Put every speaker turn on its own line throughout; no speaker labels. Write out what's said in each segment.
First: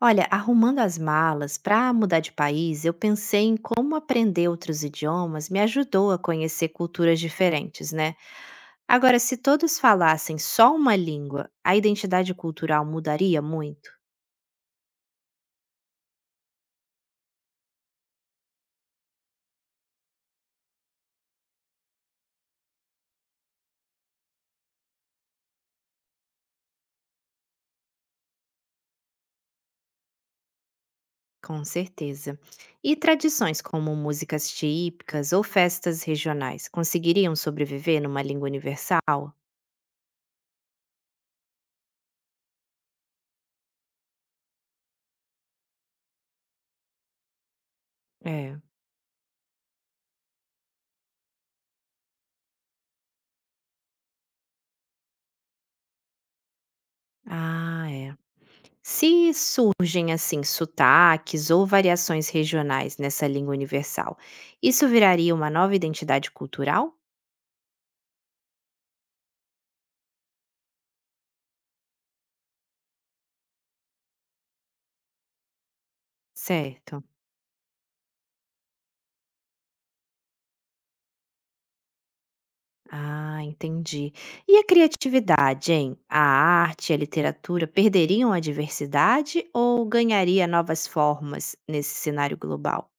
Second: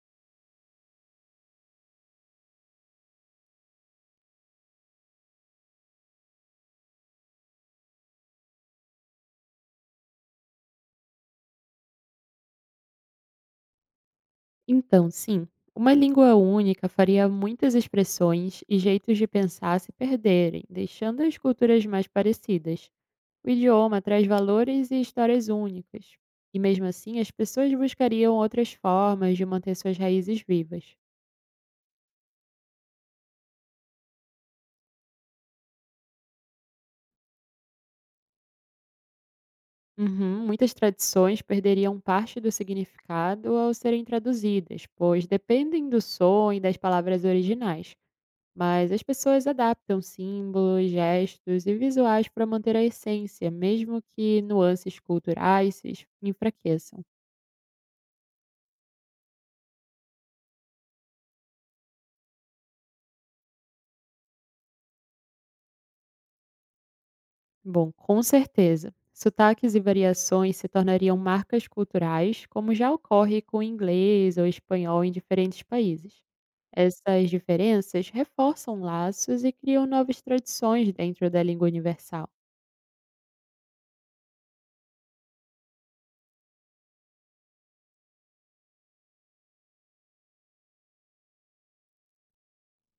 Olha, arrumando as malas para mudar de país, eu pensei em como aprender outros idiomas me ajudou a conhecer culturas diferentes, né? Agora, se todos falassem só uma língua, a identidade cultural mudaria muito?
Então, sim, uma língua única faria muitas expressões e jeitos de pensar se perderem, deixando as culturas mais parecidas. O idioma traz valores e histórias únicas, e mesmo assim as pessoas buscariam outras formas de manter suas raízes vivas.
Com certeza. E tradições como músicas típicas ou festas regionais conseguiriam sobreviver numa língua universal?
Uhum, muitas tradições perderiam parte do significado ao serem traduzidas, pois dependem do som e das palavras originais.
É.
Mas as pessoas adaptam símbolos, gestos e visuais para manter a essência, mesmo que nuances culturais se es- enfraqueçam.
Ah, é. Se surgem assim sotaques ou variações regionais nessa língua universal, isso viraria uma nova identidade cultural?
Bom, com certeza, sotaques e variações se tornariam marcas culturais, como já ocorre com o inglês ou espanhol em diferentes países.
Certo.
Essas diferenças reforçam laços e criam novas tradições dentro da língua universal.
Ah, entendi. E a criatividade, hein? A arte e a literatura perderiam a diversidade ou ganharia novas formas nesse cenário global?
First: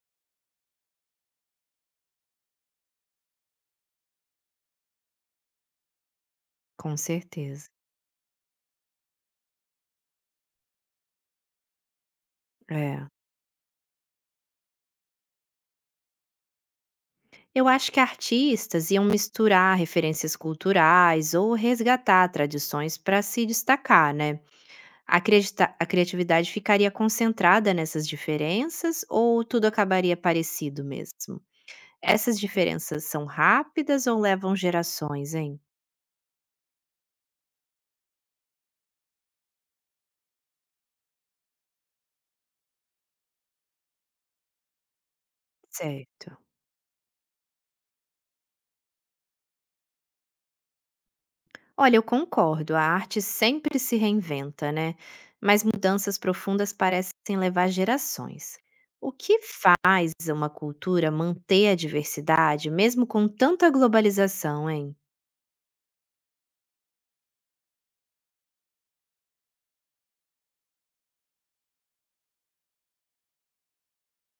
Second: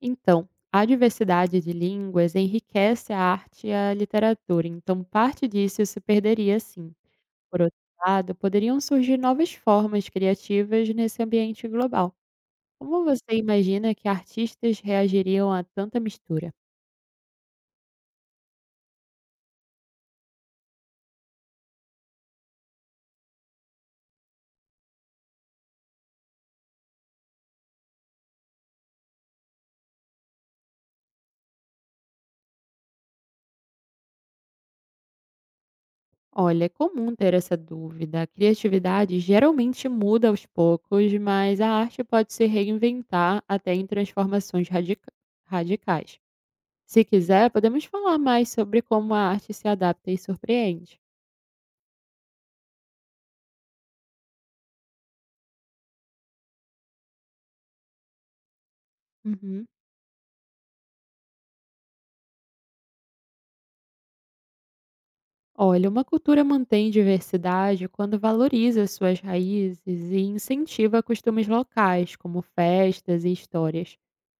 Então, a diversidade de línguas enriquece a arte e a literatura, então parte disso se perderia sim.
Com
Por
certeza.
outro lado, poderiam surgir novas formas criativas nesse ambiente global. Como
É.
você imagina que artistas reagiriam a tanta mistura?
Eu acho que artistas iam misturar referências culturais ou resgatar tradições para se destacar, né? A acredita a criatividade ficaria concentrada nessas diferenças ou tudo acabaria parecido mesmo? Essas diferenças são rápidas ou levam gerações, hein?
Olha, é comum ter essa dúvida. A criatividade geralmente muda aos poucos, mas a arte pode se reinventar até em transformações radicais.
Certo.
Se quiser, podemos falar mais sobre como a arte se adapta e surpreende.
Olha, eu concordo, a arte sempre se reinventa, né? Mas mudanças profundas parecem levar gerações. O que
Uhum.
faz uma cultura manter a diversidade mesmo com tanta globalização, hein?
Olha, uma cultura mantém diversidade quando valoriza suas raízes e incentiva costumes locais, como festas e histórias.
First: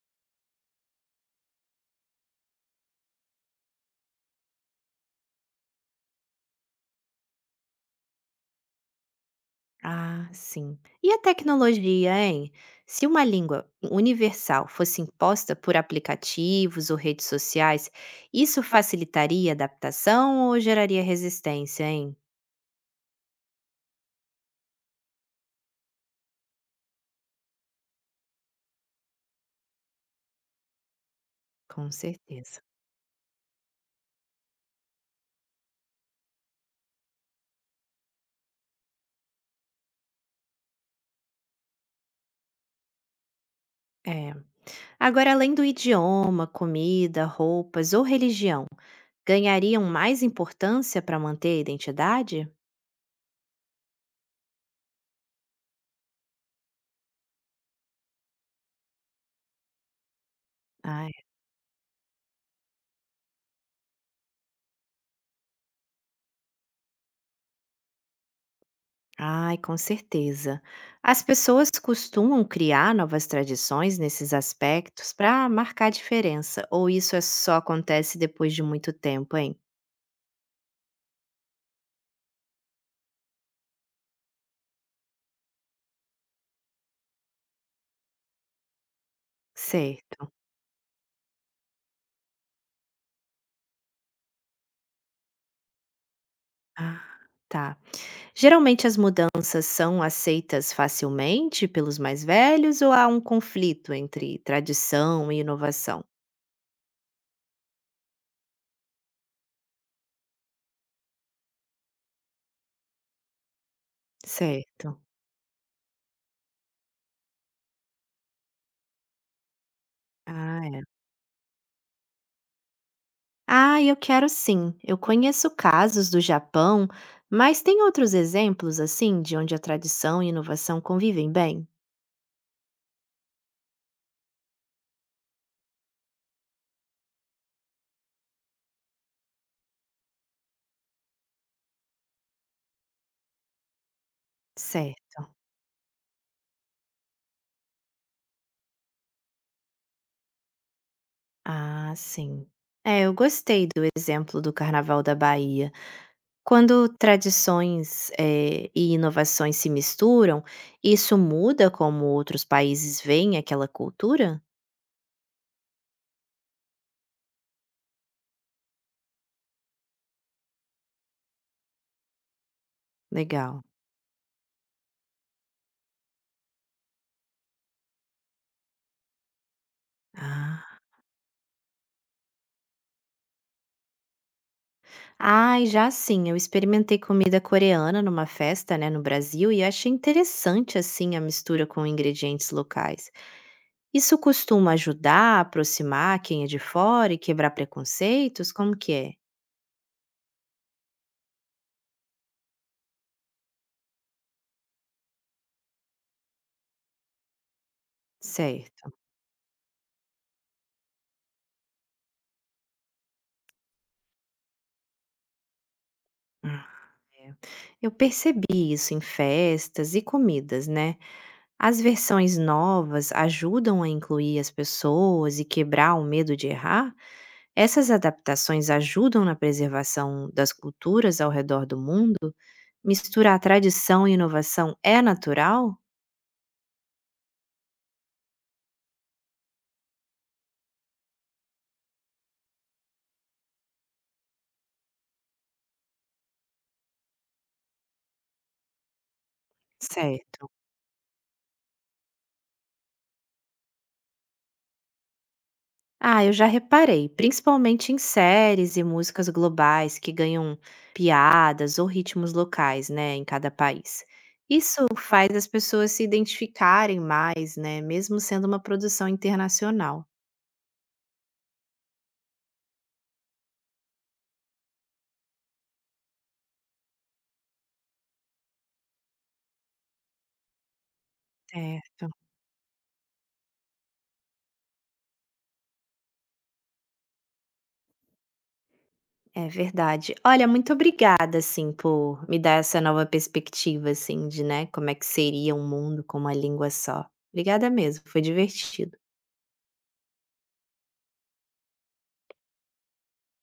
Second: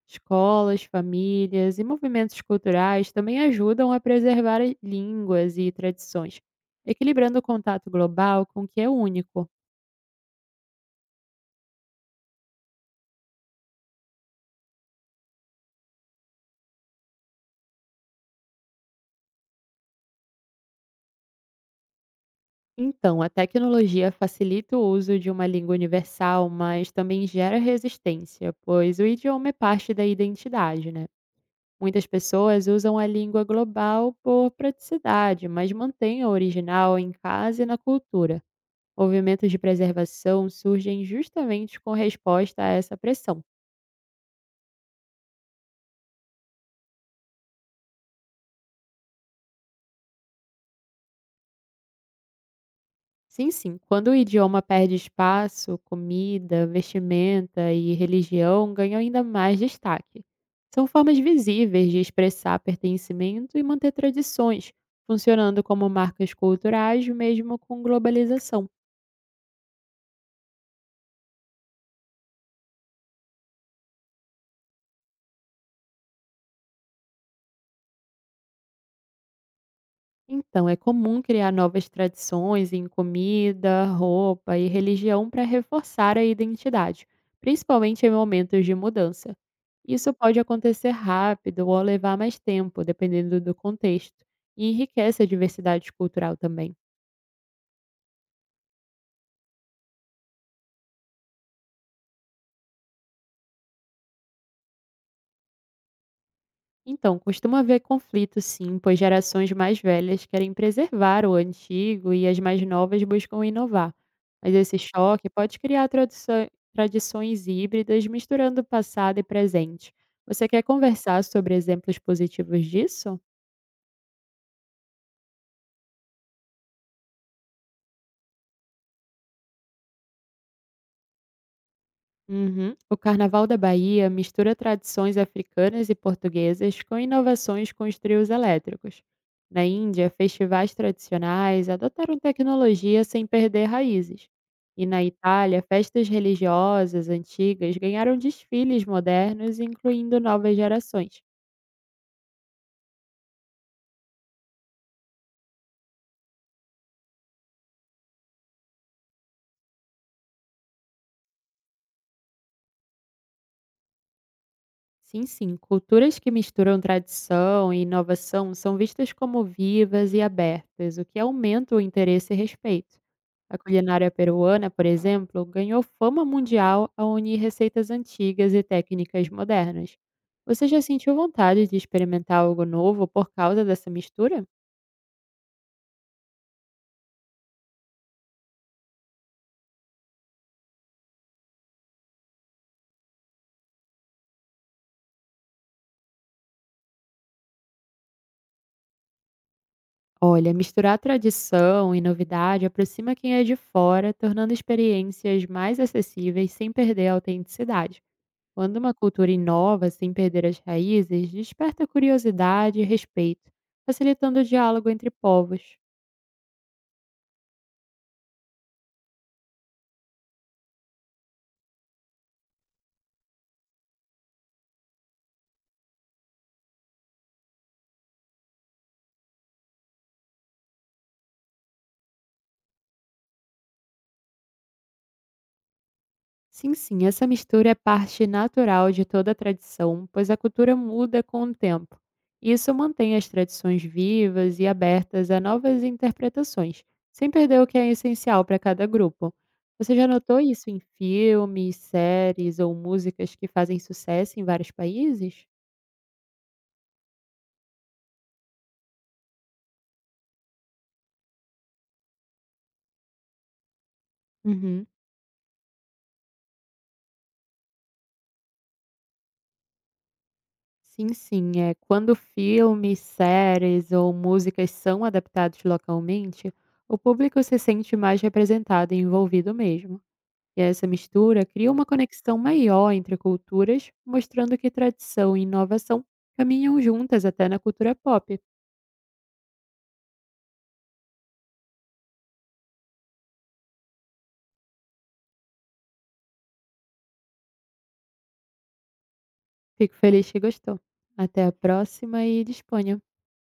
Escolas, famílias e movimentos culturais também ajudam a preservar línguas e tradições, equilibrando o contato global com o que é único.
Ah, sim. E a tecnologia, hein? Se uma língua universal fosse imposta por aplicativos ou redes sociais, isso facilitaria a adaptação ou geraria resistência, hein?
Então, a tecnologia facilita o uso de uma língua universal, mas também gera resistência, pois o idioma é parte da identidade, né?
Com
Muitas
certeza.
pessoas usam a língua global por praticidade, mas mantêm a original em casa e na cultura. Movimentos de preservação surgem justamente com resposta a essa pressão.
É. Agora, além do idioma, comida, roupas ou religião, ganhariam mais importância para manter a identidade?
Sim, sim. Quando o idioma perde espaço, comida, vestimenta e religião ganham ainda mais destaque. São
Ah,
formas visíveis de expressar pertencimento e manter tradições, funcionando como marcas culturais mesmo com globalização.
Ai, com certeza. As pessoas costumam criar novas tradições nesses aspectos para marcar diferença, ou isso é só acontece depois de muito tempo, hein?
Então, é comum criar novas tradições em comida, roupa e religião para reforçar a identidade, principalmente em momentos de mudança. Isso
Certo.
pode acontecer rápido ou levar mais tempo, dependendo do contexto, e enriquece a diversidade cultural também.
Ah, tá. Geralmente as mudanças são aceitas facilmente pelos mais velhos ou há um conflito entre tradição e inovação?
Então, costuma haver conflito sim, pois gerações mais velhas querem preservar o antigo e as mais novas buscam inovar. Mas esse
Certo.
choque pode criar tradições híbridas misturando passado e presente. Você
Ah,
quer
é.
conversar sobre exemplos positivos disso?
Ah, eu quero sim. Eu conheço casos do Japão, mas tem outros exemplos assim de onde a tradição e inovação convivem bem?
Uhum. O Carnaval da Bahia mistura tradições africanas e portuguesas com inovações com os trios elétricos. Na Índia, festivais tradicionais adotaram tecnologia sem perder raízes. E na
Certo.
Itália, festas religiosas antigas ganharam desfiles modernos, incluindo novas gerações.
Ah, sim. É, eu gostei do exemplo do Carnaval da Bahia. Quando tradições, e inovações se misturam, isso muda como outros países veem aquela cultura?
Sim, sim, culturas que misturam tradição e inovação são vistas como vivas e abertas, o que aumenta o interesse e respeito. A
Legal.
culinária peruana, por exemplo, ganhou fama mundial ao unir receitas antigas e técnicas modernas. Você
Ah.
já sentiu vontade de experimentar algo novo por causa dessa mistura?
Ai, já sim, eu experimentei comida coreana numa festa, né, no Brasil, e achei interessante, assim, a mistura com ingredientes locais. Isso costuma ajudar a aproximar quem é de fora e quebrar preconceitos? Como que é?
Olha, misturar tradição e novidade aproxima quem é de fora, tornando experiências mais acessíveis sem perder a autenticidade. Quando
Certo.
uma cultura inova sem perder as raízes, desperta curiosidade e respeito, facilitando o diálogo entre povos.
Hum, é. Eu percebi isso em festas e comidas, né? As versões novas ajudam a incluir as pessoas e quebrar o medo de errar? Essas adaptações ajudam na preservação das culturas ao redor do mundo? Misturar tradição e inovação é natural?
Sim, sim, essa mistura é parte natural de toda a tradição, pois a cultura muda com o tempo. Isso mantém as tradições vivas e abertas a novas interpretações, sem perder o que é essencial para cada grupo. Você já notou
Certo.
isso em filmes, séries ou músicas que fazem sucesso em vários países?
Ah, eu já reparei, principalmente em séries e músicas globais que ganham piadas ou ritmos locais, né, em cada país. Isso
Uhum.
faz as pessoas se identificarem mais, né, mesmo sendo uma produção internacional.
Sim, sim. É, quando filmes, séries ou músicas são adaptados localmente, o público se sente mais representado e envolvido mesmo. E essa mistura cria uma
Certo.
conexão maior entre culturas, mostrando que tradição e inovação caminham juntas até na cultura pop.
É verdade. Olha, muito obrigada, assim, por me dar essa nova perspectiva, assim, de, né, como é que seria um mundo com uma língua só. Obrigada mesmo, foi divertido.
Fico feliz que gostou. Até a próxima e disponha.